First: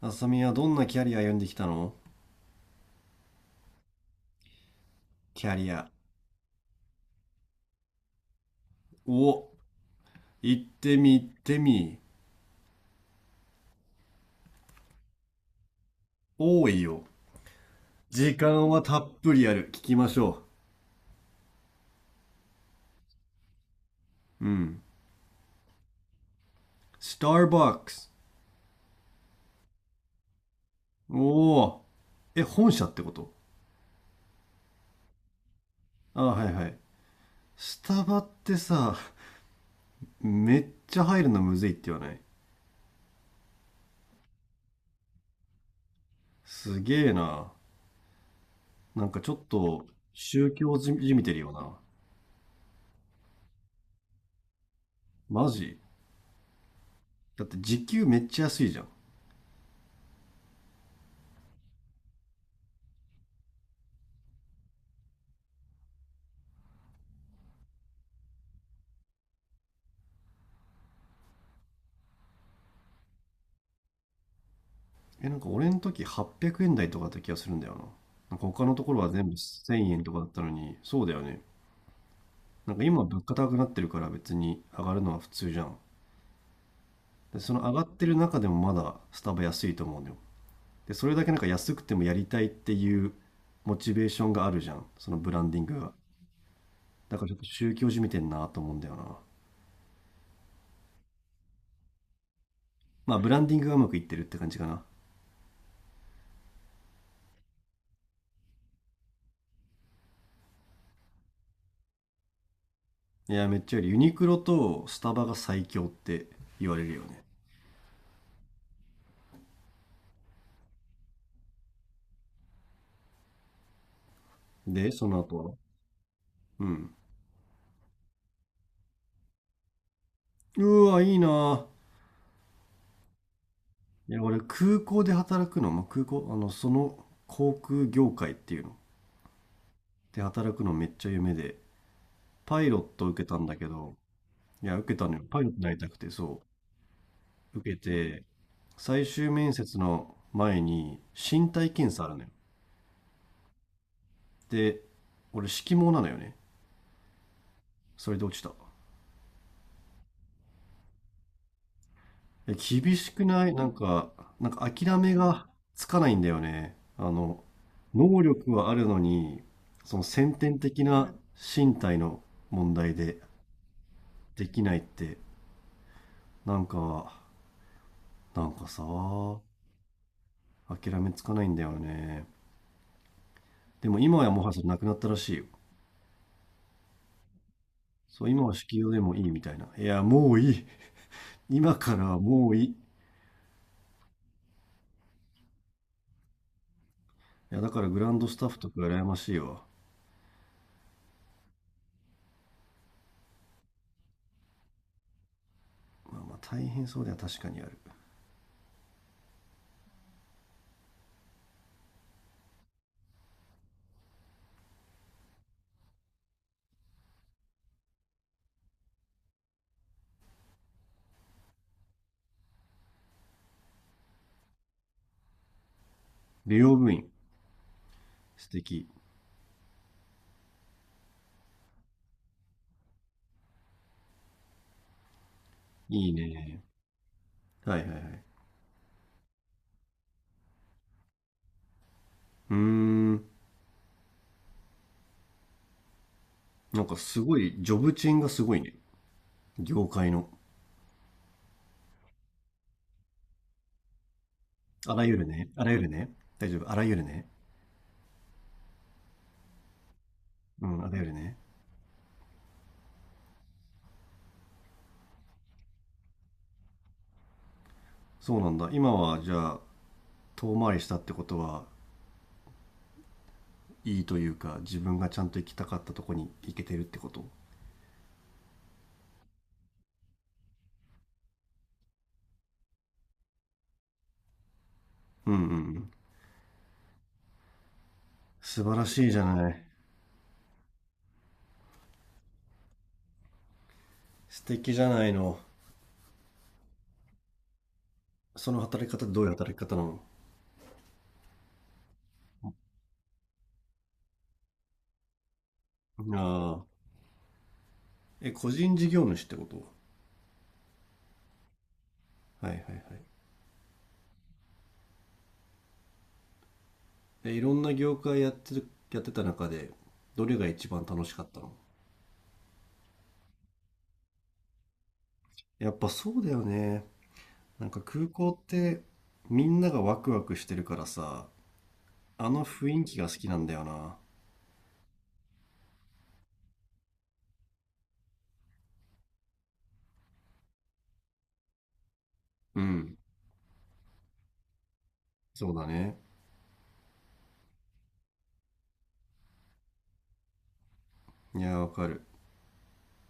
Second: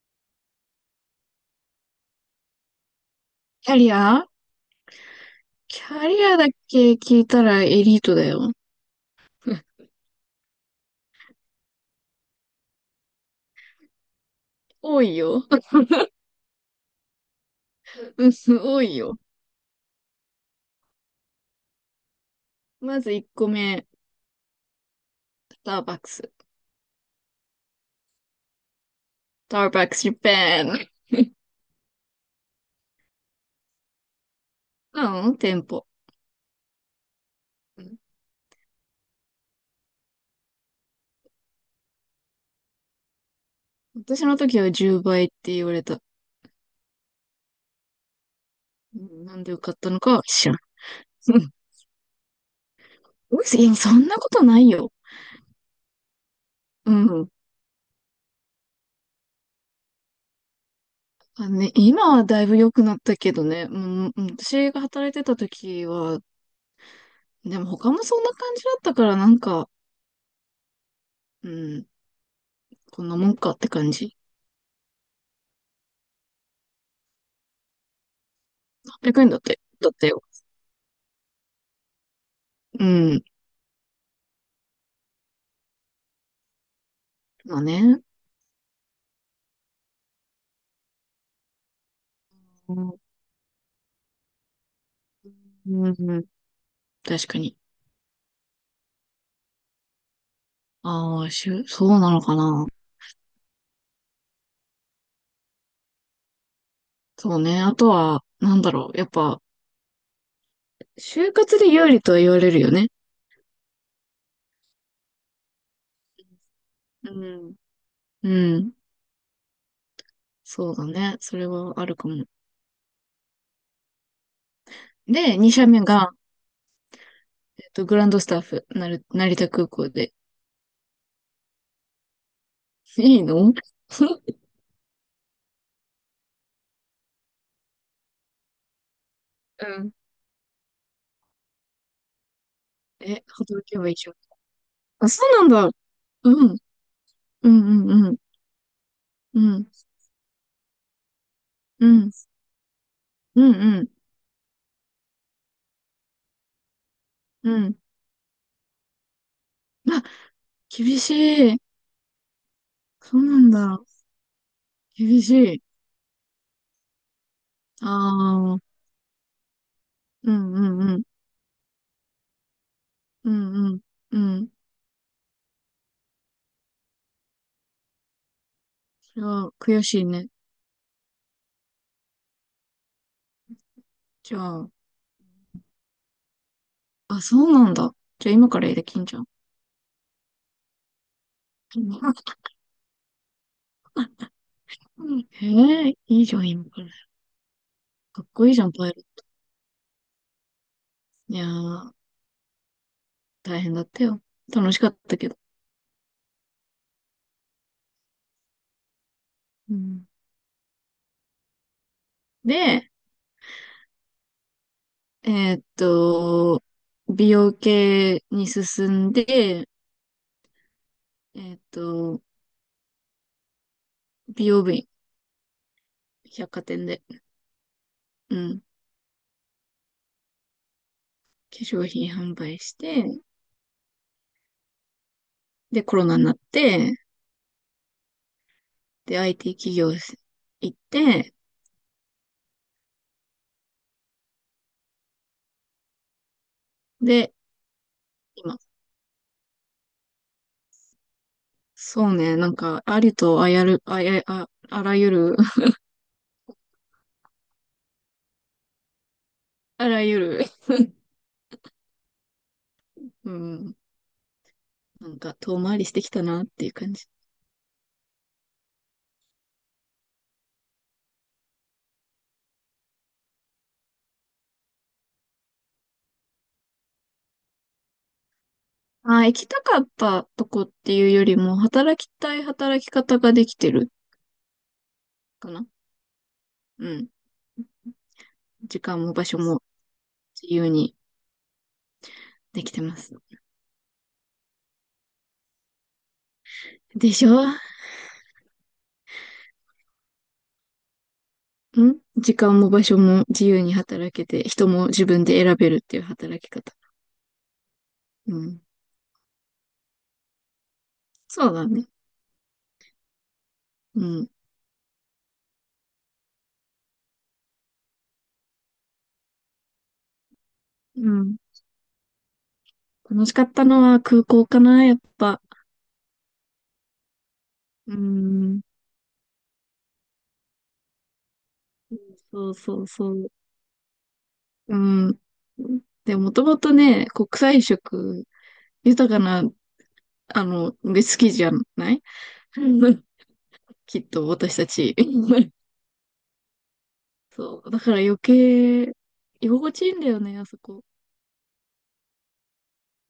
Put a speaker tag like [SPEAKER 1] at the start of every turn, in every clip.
[SPEAKER 1] あさみはどんなキャリア歩んできたの？
[SPEAKER 2] キャリア。
[SPEAKER 1] キャリ
[SPEAKER 2] キ
[SPEAKER 1] ア。
[SPEAKER 2] ャリアだけ聞いたらエリートだよ。
[SPEAKER 1] お、行ってみ行ってみ。
[SPEAKER 2] 多いよ。
[SPEAKER 1] 多いよ。
[SPEAKER 2] うん。
[SPEAKER 1] 時間
[SPEAKER 2] 多
[SPEAKER 1] は
[SPEAKER 2] い
[SPEAKER 1] たっ
[SPEAKER 2] よ。
[SPEAKER 1] ぷりある。聞きましょ
[SPEAKER 2] まず1個目、
[SPEAKER 1] う。うん。
[SPEAKER 2] スターバックス。ス
[SPEAKER 1] スターバックス。
[SPEAKER 2] ターバックスジャパン。
[SPEAKER 1] おお。え、本社ってこと？
[SPEAKER 2] なの店舗。
[SPEAKER 1] あ、はいはい。ス
[SPEAKER 2] うん。
[SPEAKER 1] タバってさ、めっちゃ入るのむずいって言わない？
[SPEAKER 2] 私の時は10倍って言われた。
[SPEAKER 1] すげえな。
[SPEAKER 2] う
[SPEAKER 1] なんか
[SPEAKER 2] ん。
[SPEAKER 1] ちょ
[SPEAKER 2] な
[SPEAKER 1] っ
[SPEAKER 2] んでよかっ
[SPEAKER 1] と
[SPEAKER 2] たのかは知
[SPEAKER 1] 宗
[SPEAKER 2] らん。
[SPEAKER 1] 教じみて
[SPEAKER 2] う
[SPEAKER 1] る
[SPEAKER 2] ん。
[SPEAKER 1] よな。
[SPEAKER 2] いやそんなことないよ。
[SPEAKER 1] マジ？
[SPEAKER 2] うん。
[SPEAKER 1] だって時給めっちゃ安いじゃん。
[SPEAKER 2] あのね、今はだいぶ良くなったけどね。うん、うん、私が働いてた時は、でも他もそんな感じだったからなんか、うん、こんなもんかって感じ。
[SPEAKER 1] え、なんか俺の時800円台とかだった気がするんだよな。なんか他のところは
[SPEAKER 2] 100
[SPEAKER 1] 全
[SPEAKER 2] 円
[SPEAKER 1] 部
[SPEAKER 2] だって、だ
[SPEAKER 1] 1000
[SPEAKER 2] っ
[SPEAKER 1] 円
[SPEAKER 2] た
[SPEAKER 1] とか
[SPEAKER 2] よ。
[SPEAKER 1] だったのに、そうだよね。なんか
[SPEAKER 2] う
[SPEAKER 1] 今物
[SPEAKER 2] ん。
[SPEAKER 1] 価高くなってるから別に上がるのは普通じゃん。で、そ
[SPEAKER 2] ま
[SPEAKER 1] の
[SPEAKER 2] あ
[SPEAKER 1] 上がっ
[SPEAKER 2] ね。
[SPEAKER 1] てる中でもまだスタバ安いと思うんだよ。で、それだけなんか安くてもやりたいって
[SPEAKER 2] うん、
[SPEAKER 1] いうモチベーションがあるじゃん。そのブランディング
[SPEAKER 2] う
[SPEAKER 1] が。
[SPEAKER 2] ん、
[SPEAKER 1] だか
[SPEAKER 2] 確
[SPEAKER 1] らちょ
[SPEAKER 2] か
[SPEAKER 1] っと
[SPEAKER 2] に。
[SPEAKER 1] 宗教じみてんなと思うんだよな。
[SPEAKER 2] ああ、そうなのかな。
[SPEAKER 1] まあブランディングがうまくいってるって感じかな。
[SPEAKER 2] そうね。あとは、なんだろう。やっぱ、就活で有利とは言われるよね。
[SPEAKER 1] いや、めっちゃよりユニクロとスタバが最強って言われるよ
[SPEAKER 2] う
[SPEAKER 1] ね。
[SPEAKER 2] ん。うん。そうだね。それはあるかも。
[SPEAKER 1] で、その
[SPEAKER 2] で、
[SPEAKER 1] 後
[SPEAKER 2] 2
[SPEAKER 1] は？
[SPEAKER 2] 社目が、
[SPEAKER 1] うん。
[SPEAKER 2] グランドスタッフ、成田空港で。
[SPEAKER 1] うわ、いいな。
[SPEAKER 2] いいの？
[SPEAKER 1] いや、俺、空港で働くの、まあ、空港、その航空業界っていうの、
[SPEAKER 2] うん。
[SPEAKER 1] で働くのめっちゃ夢で、パイロット受
[SPEAKER 2] え、
[SPEAKER 1] けたんだ
[SPEAKER 2] 働
[SPEAKER 1] け
[SPEAKER 2] けばいい
[SPEAKER 1] ど、
[SPEAKER 2] じゃん。
[SPEAKER 1] いや、受けた
[SPEAKER 2] あ、
[SPEAKER 1] の
[SPEAKER 2] そ
[SPEAKER 1] よ。パイ
[SPEAKER 2] う
[SPEAKER 1] ロットに
[SPEAKER 2] なん
[SPEAKER 1] な
[SPEAKER 2] だ。
[SPEAKER 1] りたくて、
[SPEAKER 2] う
[SPEAKER 1] そ
[SPEAKER 2] ん。う
[SPEAKER 1] う、受け
[SPEAKER 2] ん、うん、うん。
[SPEAKER 1] て、最終
[SPEAKER 2] う
[SPEAKER 1] 面
[SPEAKER 2] ん、
[SPEAKER 1] 接の前に身体
[SPEAKER 2] う
[SPEAKER 1] 検査あ
[SPEAKER 2] ん、
[SPEAKER 1] るのよ。
[SPEAKER 2] うんうん、
[SPEAKER 1] で、俺、色盲なのよね。
[SPEAKER 2] うん。
[SPEAKER 1] それで落ちた。
[SPEAKER 2] あ、厳しい。
[SPEAKER 1] え、厳し
[SPEAKER 2] そう
[SPEAKER 1] く
[SPEAKER 2] な
[SPEAKER 1] な
[SPEAKER 2] ん
[SPEAKER 1] い？なん
[SPEAKER 2] だ。
[SPEAKER 1] か、なんか諦め
[SPEAKER 2] 厳
[SPEAKER 1] が
[SPEAKER 2] しい。
[SPEAKER 1] つかないんだよね。
[SPEAKER 2] あ
[SPEAKER 1] 能力
[SPEAKER 2] あ、うん
[SPEAKER 1] はあるのに、その
[SPEAKER 2] う
[SPEAKER 1] 先天
[SPEAKER 2] ん
[SPEAKER 1] 的
[SPEAKER 2] うん。
[SPEAKER 1] な身体の問題で
[SPEAKER 2] うんうん。う
[SPEAKER 1] で
[SPEAKER 2] ん。
[SPEAKER 1] きないって、なんか、なんかさ、
[SPEAKER 2] それは悔しいね。
[SPEAKER 1] 諦めつかないんだよね。でも今は
[SPEAKER 2] じゃ
[SPEAKER 1] もはやそれ
[SPEAKER 2] あ、
[SPEAKER 1] なくなったらしいよ。
[SPEAKER 2] あ、そうなんだ。
[SPEAKER 1] そ
[SPEAKER 2] じ
[SPEAKER 1] う、
[SPEAKER 2] ゃあ
[SPEAKER 1] 今
[SPEAKER 2] 今
[SPEAKER 1] は
[SPEAKER 2] から
[SPEAKER 1] 式
[SPEAKER 2] で
[SPEAKER 1] 場で
[SPEAKER 2] きん
[SPEAKER 1] も
[SPEAKER 2] じゃ
[SPEAKER 1] い
[SPEAKER 2] ん。
[SPEAKER 1] いみたいな。いや、もういい。今からはもういい。い
[SPEAKER 2] うん、へえ、いいじゃん、今から。
[SPEAKER 1] や、だからグラン
[SPEAKER 2] かっ
[SPEAKER 1] ドス
[SPEAKER 2] こ
[SPEAKER 1] タッ
[SPEAKER 2] いい
[SPEAKER 1] フ
[SPEAKER 2] じゃ
[SPEAKER 1] と
[SPEAKER 2] ん、
[SPEAKER 1] か
[SPEAKER 2] パイロ
[SPEAKER 1] 羨
[SPEAKER 2] ッ
[SPEAKER 1] ま
[SPEAKER 2] ト。
[SPEAKER 1] しいわ。
[SPEAKER 2] いやー、大変だったよ。楽しかったけど。
[SPEAKER 1] まあまあ大変そうでは確かにある。
[SPEAKER 2] うん。で、えーっと、美容系に進んで、えーっと、美容部員、百
[SPEAKER 1] 美
[SPEAKER 2] 貨
[SPEAKER 1] 容
[SPEAKER 2] 店
[SPEAKER 1] 部
[SPEAKER 2] で、
[SPEAKER 1] 員、
[SPEAKER 2] う
[SPEAKER 1] 素
[SPEAKER 2] ん、
[SPEAKER 1] 敵。
[SPEAKER 2] 化粧品販売して、で、コロ
[SPEAKER 1] いい
[SPEAKER 2] ナになっ
[SPEAKER 1] ね。
[SPEAKER 2] て、
[SPEAKER 1] はいはいはい。
[SPEAKER 2] で、IT 企業行って、
[SPEAKER 1] うーん。なんかす
[SPEAKER 2] で、
[SPEAKER 1] ごい、ジョブチェーンがすご
[SPEAKER 2] 今、
[SPEAKER 1] いね。業界の。
[SPEAKER 2] そうね、なんか、ありとあやる、あや、あ、あ
[SPEAKER 1] あ
[SPEAKER 2] ら
[SPEAKER 1] ら
[SPEAKER 2] ゆ
[SPEAKER 1] ゆる
[SPEAKER 2] る、
[SPEAKER 1] ね。あ らゆるね。大丈夫。あらゆるね。
[SPEAKER 2] あらゆる、
[SPEAKER 1] うん、あらゆるね。
[SPEAKER 2] うん、なんか、遠回りしてきたなっていう感じ。
[SPEAKER 1] そうなんだ。今はじゃあ、遠回りしたってことは、いいというか、自分がちゃんと行きたかったとこに行けてるってこと？
[SPEAKER 2] あー、行きたかったとこっていうよりも、働きたい働き方ができてる
[SPEAKER 1] うんうんう
[SPEAKER 2] かな。
[SPEAKER 1] ん。
[SPEAKER 2] うん。
[SPEAKER 1] 素晴
[SPEAKER 2] 時
[SPEAKER 1] ら
[SPEAKER 2] 間
[SPEAKER 1] しい
[SPEAKER 2] も
[SPEAKER 1] じ
[SPEAKER 2] 場
[SPEAKER 1] ゃ
[SPEAKER 2] 所
[SPEAKER 1] ない。
[SPEAKER 2] も自由にできてます。
[SPEAKER 1] 素敵じゃないの。
[SPEAKER 2] でしょ？
[SPEAKER 1] その働き方どういう働き方なの？
[SPEAKER 2] 時間も場所も自由に働けて、人も自分で選べるっていう
[SPEAKER 1] あ
[SPEAKER 2] 働き
[SPEAKER 1] あ。
[SPEAKER 2] 方。
[SPEAKER 1] え、
[SPEAKER 2] う
[SPEAKER 1] 個
[SPEAKER 2] ん。
[SPEAKER 1] 人事業主ってこと？
[SPEAKER 2] そうだね。
[SPEAKER 1] はいはいはい。
[SPEAKER 2] うん。
[SPEAKER 1] え、いろんな業界やってる、やってた中で、どれが一番楽
[SPEAKER 2] う
[SPEAKER 1] しかっ
[SPEAKER 2] ん、
[SPEAKER 1] たの？
[SPEAKER 2] 楽しかったのは空港かな、やっぱ。
[SPEAKER 1] やっぱそうだよね。なんか
[SPEAKER 2] う
[SPEAKER 1] 空港っ
[SPEAKER 2] ん、
[SPEAKER 1] てみんながワクワクしてるからさ、あの
[SPEAKER 2] そう
[SPEAKER 1] 雰
[SPEAKER 2] そ
[SPEAKER 1] 囲
[SPEAKER 2] う
[SPEAKER 1] 気が
[SPEAKER 2] そ
[SPEAKER 1] 好き
[SPEAKER 2] う。
[SPEAKER 1] なんだよな。
[SPEAKER 2] うん。で、もともとね、国際色、豊かな、あの、で好きじゃない？
[SPEAKER 1] う
[SPEAKER 2] う
[SPEAKER 1] ん、
[SPEAKER 2] ん、 きっと私たち。
[SPEAKER 1] そ うだね。
[SPEAKER 2] そう。だから余計、居心地いいんだよね、あそこ。
[SPEAKER 1] いや、わかる。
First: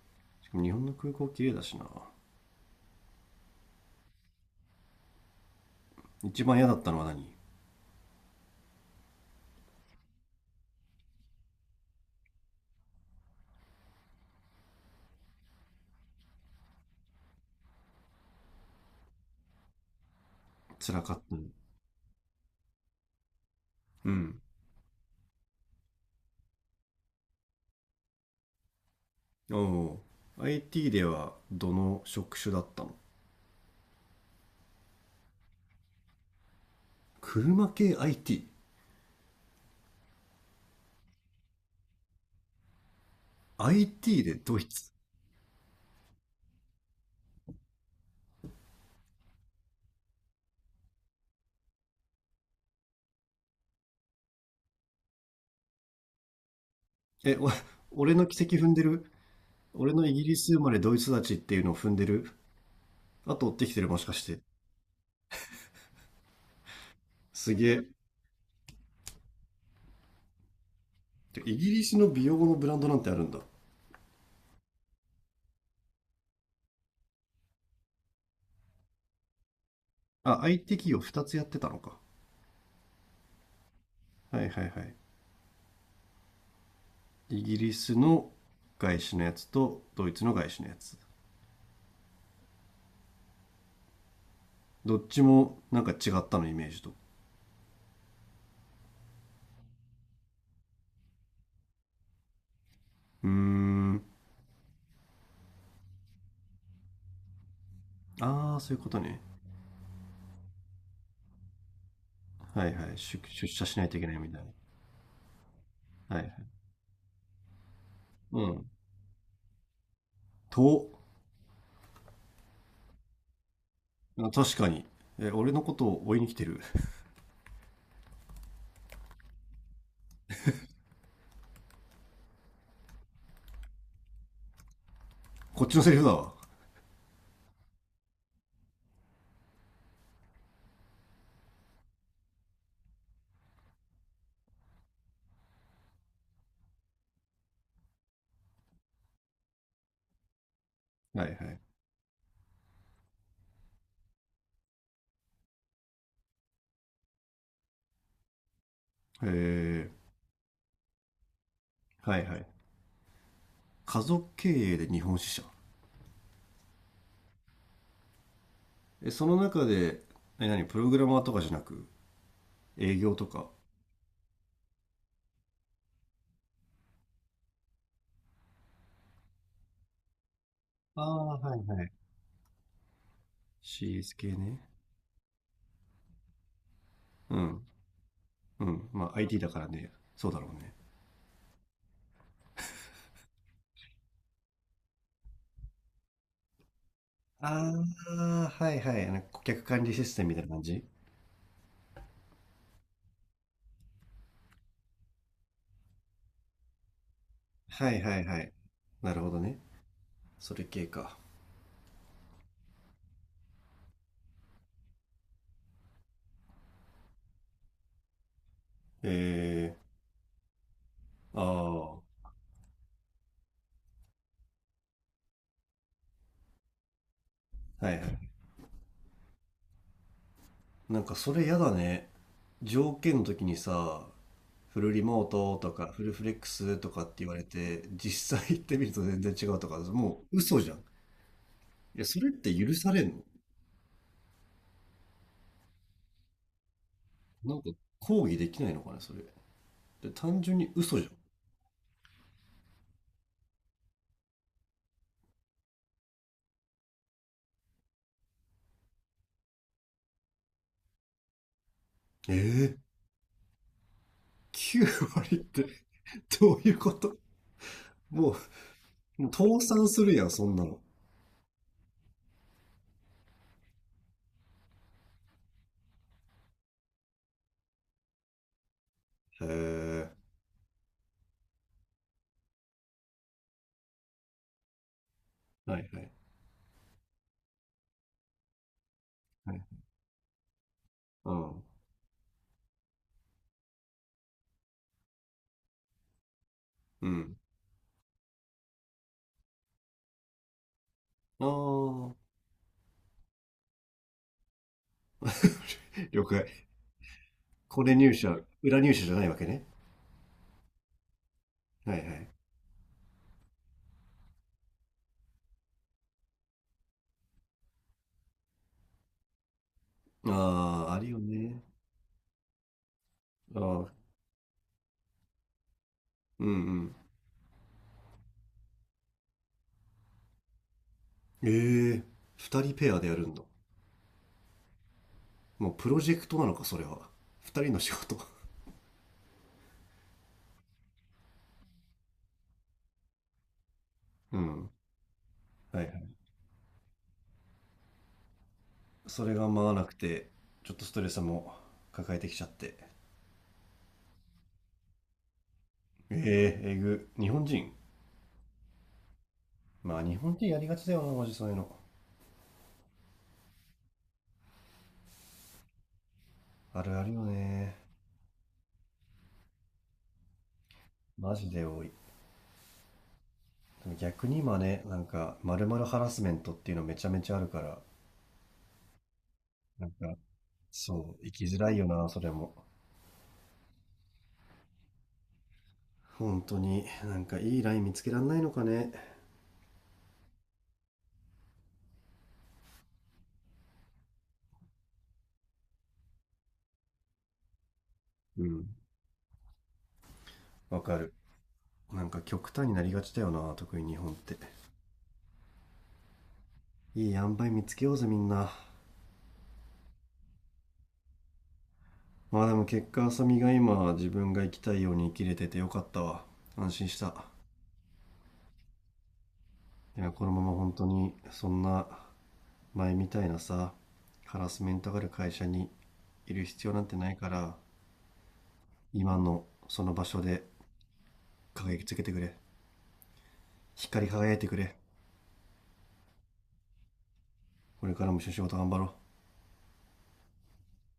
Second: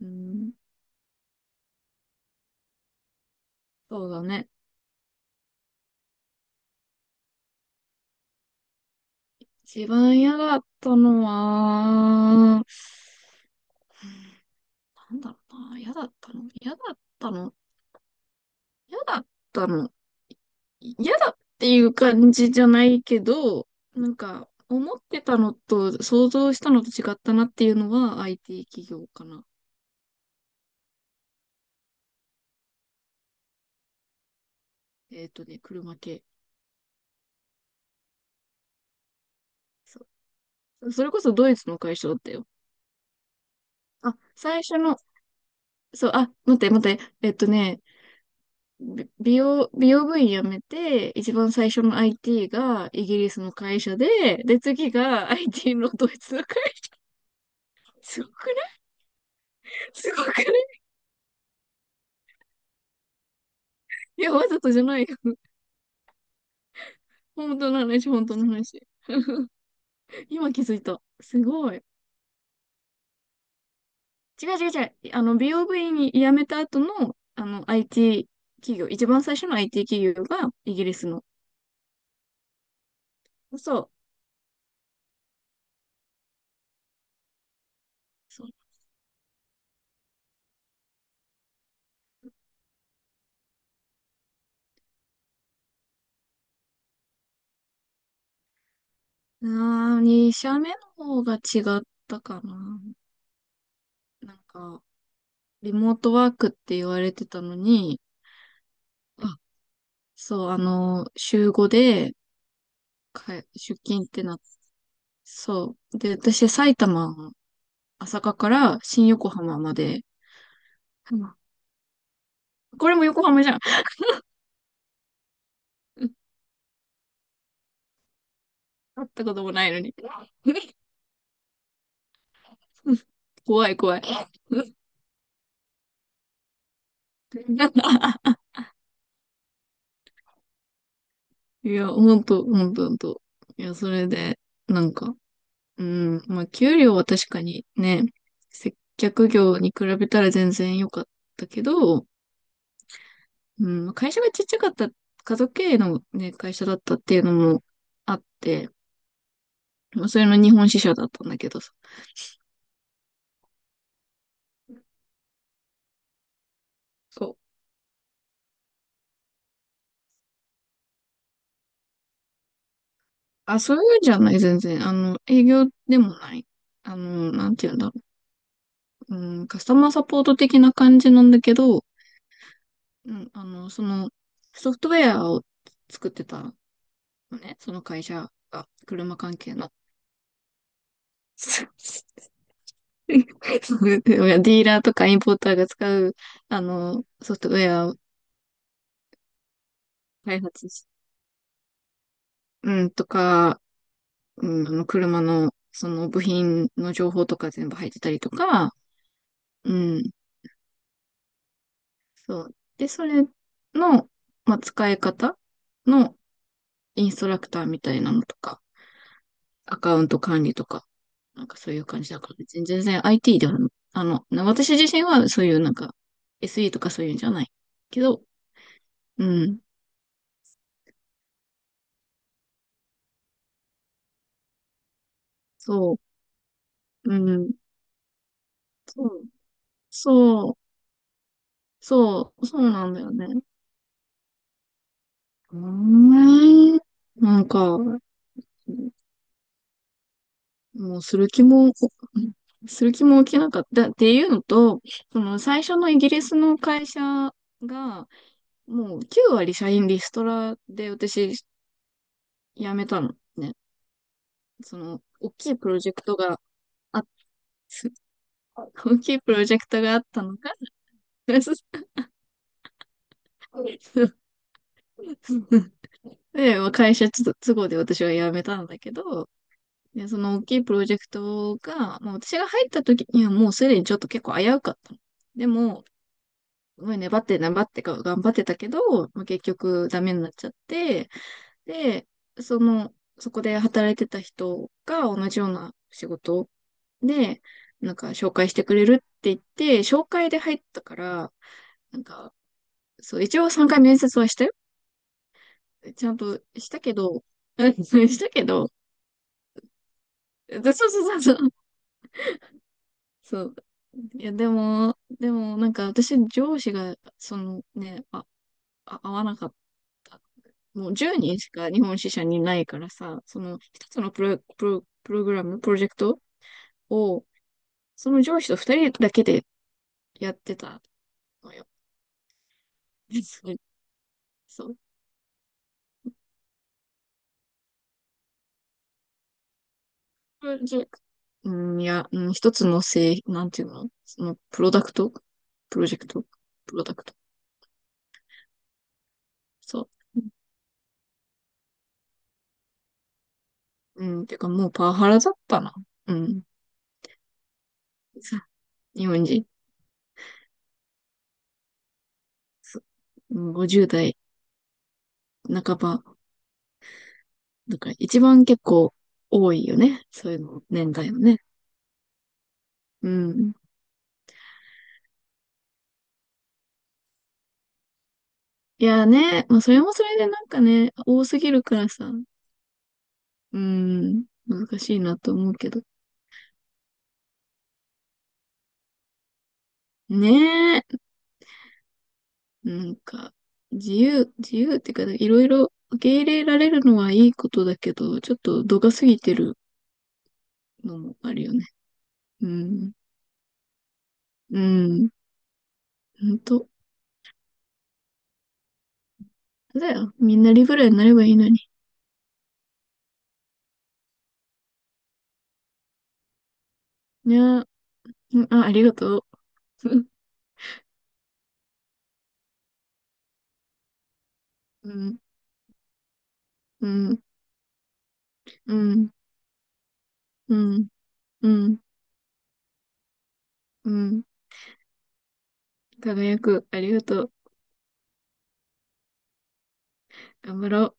[SPEAKER 2] う
[SPEAKER 1] し
[SPEAKER 2] ん。
[SPEAKER 1] かも日本の空港綺麗だしな。
[SPEAKER 2] そうだね。
[SPEAKER 1] 一番嫌だったのは何？
[SPEAKER 2] 一番嫌だったのは、なんだろうな、嫌だったの
[SPEAKER 1] 辛か
[SPEAKER 2] 嫌
[SPEAKER 1] っ
[SPEAKER 2] だ
[SPEAKER 1] た
[SPEAKER 2] っ
[SPEAKER 1] の？
[SPEAKER 2] ていう感じじゃないけど、な
[SPEAKER 1] う
[SPEAKER 2] ん
[SPEAKER 1] ん。
[SPEAKER 2] か、思ってたのと、想像したのと違ったなっていうのは IT 企業かな。
[SPEAKER 1] おお。IT ではどの職種だったの？
[SPEAKER 2] 車系。
[SPEAKER 1] 車系 IT。
[SPEAKER 2] そう。それこそドイツの会社だったよ。あ、
[SPEAKER 1] IT でド
[SPEAKER 2] 最
[SPEAKER 1] イ
[SPEAKER 2] 初
[SPEAKER 1] ツ。
[SPEAKER 2] の、そう、あ、待って待って、び美容、美容部員辞めて、一番最初の IT がイギリスの会社で、で、次が IT のドイツの会社。
[SPEAKER 1] え、お、俺
[SPEAKER 2] す
[SPEAKER 1] の
[SPEAKER 2] ご
[SPEAKER 1] 軌
[SPEAKER 2] くない？
[SPEAKER 1] 跡踏んでる？俺の
[SPEAKER 2] す
[SPEAKER 1] イギ
[SPEAKER 2] ご
[SPEAKER 1] リ
[SPEAKER 2] くな
[SPEAKER 1] ス生
[SPEAKER 2] い？
[SPEAKER 1] まれドイツ育ちっていうのを踏んでる？後追ってきてるもしか
[SPEAKER 2] い
[SPEAKER 1] し
[SPEAKER 2] や、
[SPEAKER 1] て？
[SPEAKER 2] わざとじゃないよ。
[SPEAKER 1] す
[SPEAKER 2] 本
[SPEAKER 1] げ
[SPEAKER 2] 当の
[SPEAKER 1] え。
[SPEAKER 2] 話、本当の話。今気づいた。
[SPEAKER 1] て
[SPEAKER 2] す
[SPEAKER 1] イギ
[SPEAKER 2] ごい。
[SPEAKER 1] リスの美容のブランドなんてあるんだ。
[SPEAKER 2] 違う違う違う。あの、美容部に辞めた後の、あの、IT 企業、一番最初の IT 企業
[SPEAKER 1] あ、
[SPEAKER 2] が
[SPEAKER 1] IT
[SPEAKER 2] イギ
[SPEAKER 1] 企
[SPEAKER 2] リ
[SPEAKER 1] 業
[SPEAKER 2] スの。
[SPEAKER 1] 2つやってたのか。
[SPEAKER 2] そう。
[SPEAKER 1] はいはいはい。イギリスの
[SPEAKER 2] そう。
[SPEAKER 1] 外資のやつとドイツの外資のやつ。どっちもなんか違ったのイメージと？
[SPEAKER 2] あー、2社目の方が違ったかな。
[SPEAKER 1] うーん。
[SPEAKER 2] なんか、リモートワークって言われてたのに、
[SPEAKER 1] ああ、そういうことね。
[SPEAKER 2] あ、そう、あの、週5で
[SPEAKER 1] はいはい。出社
[SPEAKER 2] 出
[SPEAKER 1] しないとい
[SPEAKER 2] 勤
[SPEAKER 1] け
[SPEAKER 2] っ
[SPEAKER 1] ない
[SPEAKER 2] て
[SPEAKER 1] み
[SPEAKER 2] なっ
[SPEAKER 1] たい
[SPEAKER 2] て、そう。で、
[SPEAKER 1] な。はいは
[SPEAKER 2] 私、
[SPEAKER 1] い。
[SPEAKER 2] 埼玉、朝霞
[SPEAKER 1] う
[SPEAKER 2] か
[SPEAKER 1] ん。
[SPEAKER 2] ら新横浜まで、
[SPEAKER 1] と、
[SPEAKER 2] うん、これも横浜じゃん。
[SPEAKER 1] あ確かに。え、俺のことを追いに来 てる？
[SPEAKER 2] 会ったこともないのに。うん、怖い怖い。
[SPEAKER 1] こっちのセリフだわ。
[SPEAKER 2] いや、ほんと、ほんと、ほんと。いや、それで、なんか、うん、まあ、給料は確かにね、接客業に比べたら全然良かっ
[SPEAKER 1] はいは
[SPEAKER 2] た
[SPEAKER 1] い。
[SPEAKER 2] けど、うん、会社がちっちゃかった、家族経営のね、会社だったっていうのもあって、
[SPEAKER 1] へえ、
[SPEAKER 2] まあ、それの日本支社だったんだけどさ。
[SPEAKER 1] はいはい。家族経営で日本支社。
[SPEAKER 2] そう。
[SPEAKER 1] え、その中で、え、何、プログラマーとかじゃなく営業とか、
[SPEAKER 2] あ、そういうんじゃない、全然。あの、営業でもない。あの、なんて言うんだろう。うん、カスタマーサポート的な感
[SPEAKER 1] あ
[SPEAKER 2] じなん
[SPEAKER 1] あ、
[SPEAKER 2] だけ
[SPEAKER 1] はいは
[SPEAKER 2] ど、
[SPEAKER 1] い。
[SPEAKER 2] うん、あの、その、
[SPEAKER 1] CS 系ね。
[SPEAKER 2] ソフトウェアを作ってたの
[SPEAKER 1] う
[SPEAKER 2] ね、
[SPEAKER 1] ん、
[SPEAKER 2] その会社
[SPEAKER 1] う
[SPEAKER 2] が、
[SPEAKER 1] ん。まあ
[SPEAKER 2] 車関
[SPEAKER 1] IT だ
[SPEAKER 2] 係
[SPEAKER 1] から
[SPEAKER 2] の。
[SPEAKER 1] ね、そうだろうね。
[SPEAKER 2] そうそう、ディーラーとかインポーターが使う、あの、ソフトウェ
[SPEAKER 1] あ
[SPEAKER 2] アを
[SPEAKER 1] あ、はいはい。なんか顧客管理システムみ
[SPEAKER 2] 開
[SPEAKER 1] たいな感
[SPEAKER 2] 発し、
[SPEAKER 1] じ？
[SPEAKER 2] うん、とか、うん、あの、車の、その部品の情報とか全部入っ
[SPEAKER 1] は
[SPEAKER 2] て
[SPEAKER 1] い
[SPEAKER 2] た
[SPEAKER 1] は
[SPEAKER 2] り
[SPEAKER 1] い
[SPEAKER 2] と
[SPEAKER 1] はい。
[SPEAKER 2] か、
[SPEAKER 1] なるほどね。
[SPEAKER 2] うん、
[SPEAKER 1] それ系か。
[SPEAKER 2] そう。で、それの、まあ、使い方のインストラクターみたいなのとか、
[SPEAKER 1] え
[SPEAKER 2] アカウント管理とか、
[SPEAKER 1] あ
[SPEAKER 2] なんかそうい
[SPEAKER 1] あ、
[SPEAKER 2] う
[SPEAKER 1] は
[SPEAKER 2] 感じだから、全然 IT では、あの、私自身はそういうなんか SE とかそういうんじゃない
[SPEAKER 1] いは
[SPEAKER 2] けど、
[SPEAKER 1] い。
[SPEAKER 2] うん、
[SPEAKER 1] なんかそれやだね。条件の時にさ、フルリモートとか
[SPEAKER 2] そ
[SPEAKER 1] フルフレックスとかっ
[SPEAKER 2] う、
[SPEAKER 1] て
[SPEAKER 2] う
[SPEAKER 1] 言われ
[SPEAKER 2] ん、
[SPEAKER 1] て、実際行ってみると
[SPEAKER 2] そ
[SPEAKER 1] 全
[SPEAKER 2] う、
[SPEAKER 1] 然違うとか、もう
[SPEAKER 2] そう、
[SPEAKER 1] 嘘じゃん。いや、それっ
[SPEAKER 2] そう、
[SPEAKER 1] て
[SPEAKER 2] そう
[SPEAKER 1] 許
[SPEAKER 2] な
[SPEAKER 1] さ
[SPEAKER 2] んだ
[SPEAKER 1] れん
[SPEAKER 2] よ
[SPEAKER 1] の？
[SPEAKER 2] ね。うーん、なん
[SPEAKER 1] なんか
[SPEAKER 2] か、
[SPEAKER 1] 抗議できないのかね、それ。で単純に
[SPEAKER 2] も
[SPEAKER 1] 嘘
[SPEAKER 2] う
[SPEAKER 1] じ
[SPEAKER 2] する気も起きなかったっていうのと、その最初のイギリスの会社が、もう9割社員リストラで私
[SPEAKER 1] ゃ
[SPEAKER 2] 辞
[SPEAKER 1] ん。え
[SPEAKER 2] め
[SPEAKER 1] え、
[SPEAKER 2] たのね。その、大
[SPEAKER 1] 9割っ
[SPEAKER 2] きい
[SPEAKER 1] て
[SPEAKER 2] プロジェクトが
[SPEAKER 1] どういうこ
[SPEAKER 2] あっ、
[SPEAKER 1] と？ も
[SPEAKER 2] 大きい
[SPEAKER 1] う、もう
[SPEAKER 2] プロ
[SPEAKER 1] 倒
[SPEAKER 2] ジェクト
[SPEAKER 1] 産
[SPEAKER 2] があ
[SPEAKER 1] す
[SPEAKER 2] っ
[SPEAKER 1] る
[SPEAKER 2] た
[SPEAKER 1] やん、
[SPEAKER 2] の
[SPEAKER 1] そ
[SPEAKER 2] か？
[SPEAKER 1] んなの。
[SPEAKER 2] で、まあ会社都合で私は辞めたんだけど、
[SPEAKER 1] へ
[SPEAKER 2] で、
[SPEAKER 1] え。
[SPEAKER 2] その大きいプロジェクトが、まあ、私が入った時にはもうすでにちょっと結構危うかったの。で
[SPEAKER 1] は
[SPEAKER 2] も、
[SPEAKER 1] いはい。
[SPEAKER 2] すごい粘って粘って頑張ってたけど、まあ、結
[SPEAKER 1] はい、
[SPEAKER 2] 局ダメになっちゃって、
[SPEAKER 1] うん。
[SPEAKER 2] で、その、そこで働いてた人が同じような仕事
[SPEAKER 1] うん。
[SPEAKER 2] で、なんか紹介してくれるって言って、紹介で入ったから、
[SPEAKER 1] あ
[SPEAKER 2] なん
[SPEAKER 1] あ、
[SPEAKER 2] か、そう、一応3回面接はしたよ。ちゃん
[SPEAKER 1] 了
[SPEAKER 2] と
[SPEAKER 1] 解。
[SPEAKER 2] したけど、うん、
[SPEAKER 1] これ入
[SPEAKER 2] した
[SPEAKER 1] 社、
[SPEAKER 2] けど、
[SPEAKER 1] 裏入社じゃないわけね？
[SPEAKER 2] そうそうそうそう。
[SPEAKER 1] はいはい。
[SPEAKER 2] そう。いや、でも、なんか私、上司が、そのね、合わなかった。
[SPEAKER 1] あ
[SPEAKER 2] も
[SPEAKER 1] あ、
[SPEAKER 2] う
[SPEAKER 1] ある
[SPEAKER 2] 10
[SPEAKER 1] よ
[SPEAKER 2] 人し
[SPEAKER 1] ね。
[SPEAKER 2] か日本支社にいないからさ、その
[SPEAKER 1] あ
[SPEAKER 2] 一
[SPEAKER 1] あ、
[SPEAKER 2] つのプロ、プロ、プログラム、プロジェクト
[SPEAKER 1] うんうん。
[SPEAKER 2] を、その上司と2人だけでやってた
[SPEAKER 1] え
[SPEAKER 2] のよ。
[SPEAKER 1] え、二人ペアでやるんだ。
[SPEAKER 2] そう。
[SPEAKER 1] もうプロジェクトなのか、それは。二人の仕事。
[SPEAKER 2] うん、うん、いや、うん、一つの製、なんていうのその、
[SPEAKER 1] う
[SPEAKER 2] プ
[SPEAKER 1] ん。は
[SPEAKER 2] ロダクト
[SPEAKER 1] い
[SPEAKER 2] プ
[SPEAKER 1] は
[SPEAKER 2] ロジェク
[SPEAKER 1] い。
[SPEAKER 2] トプロダクト。
[SPEAKER 1] それが回らな
[SPEAKER 2] そ
[SPEAKER 1] く
[SPEAKER 2] う。
[SPEAKER 1] て、ちょっとストレスも抱えてきちゃって。
[SPEAKER 2] うん、てかもうパワハラだったな。うん。
[SPEAKER 1] えええぐ。日本人。
[SPEAKER 2] さ日本人。
[SPEAKER 1] まあ日本人やりがちだよな、マジそういうの。
[SPEAKER 2] そう、うん、50代半ば。
[SPEAKER 1] あるあるよね。
[SPEAKER 2] だから一番結構多いよね。そういうの、年代の
[SPEAKER 1] マ
[SPEAKER 2] ね。
[SPEAKER 1] ジで多い。
[SPEAKER 2] うん。
[SPEAKER 1] でも逆に今ね、なんか、まるまるハラスメントっていうのめちゃめちゃあるから、
[SPEAKER 2] いやね、まあそれ
[SPEAKER 1] なん
[SPEAKER 2] もそ
[SPEAKER 1] か、
[SPEAKER 2] れでなんかね、
[SPEAKER 1] そ
[SPEAKER 2] 多
[SPEAKER 1] う、生
[SPEAKER 2] す
[SPEAKER 1] き
[SPEAKER 2] ぎ
[SPEAKER 1] づ
[SPEAKER 2] る
[SPEAKER 1] ら
[SPEAKER 2] か
[SPEAKER 1] いよ
[SPEAKER 2] ら
[SPEAKER 1] な、
[SPEAKER 2] さ、
[SPEAKER 1] それも。
[SPEAKER 2] うん、難しいなと思うけど。
[SPEAKER 1] 本当に、なんかいいライン見つけらんないのかね。
[SPEAKER 2] ねえ。なんか、自由っていうか、いろいろ受け入れられるのはいいことだけど、ちょっ
[SPEAKER 1] う
[SPEAKER 2] と
[SPEAKER 1] ん。
[SPEAKER 2] 度が過ぎてる
[SPEAKER 1] わか
[SPEAKER 2] の
[SPEAKER 1] る。
[SPEAKER 2] もあるよね。
[SPEAKER 1] なんか
[SPEAKER 2] う
[SPEAKER 1] 極端になり
[SPEAKER 2] ん。
[SPEAKER 1] がちだよな、特に日本って。
[SPEAKER 2] うん。ほんと。
[SPEAKER 1] いい塩梅見つけようぜ、みんな。
[SPEAKER 2] だよ。みんなリブラになればいいのに。
[SPEAKER 1] まあでも結果、浅見が今、自分が生きたいように生きれててよかったわ。安心した。
[SPEAKER 2] いやー、うん、あ、ありがとう。う
[SPEAKER 1] い
[SPEAKER 2] ん。
[SPEAKER 1] や、このまま本当にそんな前みたいなさ、ハラスメン
[SPEAKER 2] う
[SPEAKER 1] トがある
[SPEAKER 2] ん。
[SPEAKER 1] 会社にいる必要なん
[SPEAKER 2] う
[SPEAKER 1] てない
[SPEAKER 2] ん。
[SPEAKER 1] から、
[SPEAKER 2] うん。
[SPEAKER 1] 今のその場所で
[SPEAKER 2] う
[SPEAKER 1] 輝
[SPEAKER 2] ん。
[SPEAKER 1] きつけてくれ。
[SPEAKER 2] う
[SPEAKER 1] 光り
[SPEAKER 2] ん。
[SPEAKER 1] 輝いてくれ。
[SPEAKER 2] 輝く。ありがとう。
[SPEAKER 1] これからも一緒に仕事頑張ろう。
[SPEAKER 2] 頑張ろ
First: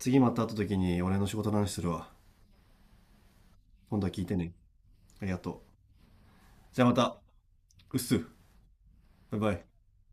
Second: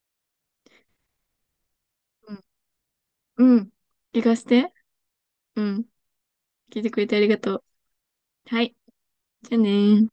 [SPEAKER 1] 次また会った時に俺の仕事の話するわ。
[SPEAKER 2] う。うん。うん。
[SPEAKER 1] 今度は聞いて
[SPEAKER 2] 怪し
[SPEAKER 1] ね。
[SPEAKER 2] て。
[SPEAKER 1] ありが
[SPEAKER 2] う
[SPEAKER 1] と
[SPEAKER 2] ん。
[SPEAKER 1] う。
[SPEAKER 2] 聞
[SPEAKER 1] じ
[SPEAKER 2] い
[SPEAKER 1] ゃあ
[SPEAKER 2] て
[SPEAKER 1] ま
[SPEAKER 2] くれ
[SPEAKER 1] た。
[SPEAKER 2] てありがとう。
[SPEAKER 1] うっす。
[SPEAKER 2] はい。
[SPEAKER 1] バイバ
[SPEAKER 2] じゃあね
[SPEAKER 1] イ。
[SPEAKER 2] ー。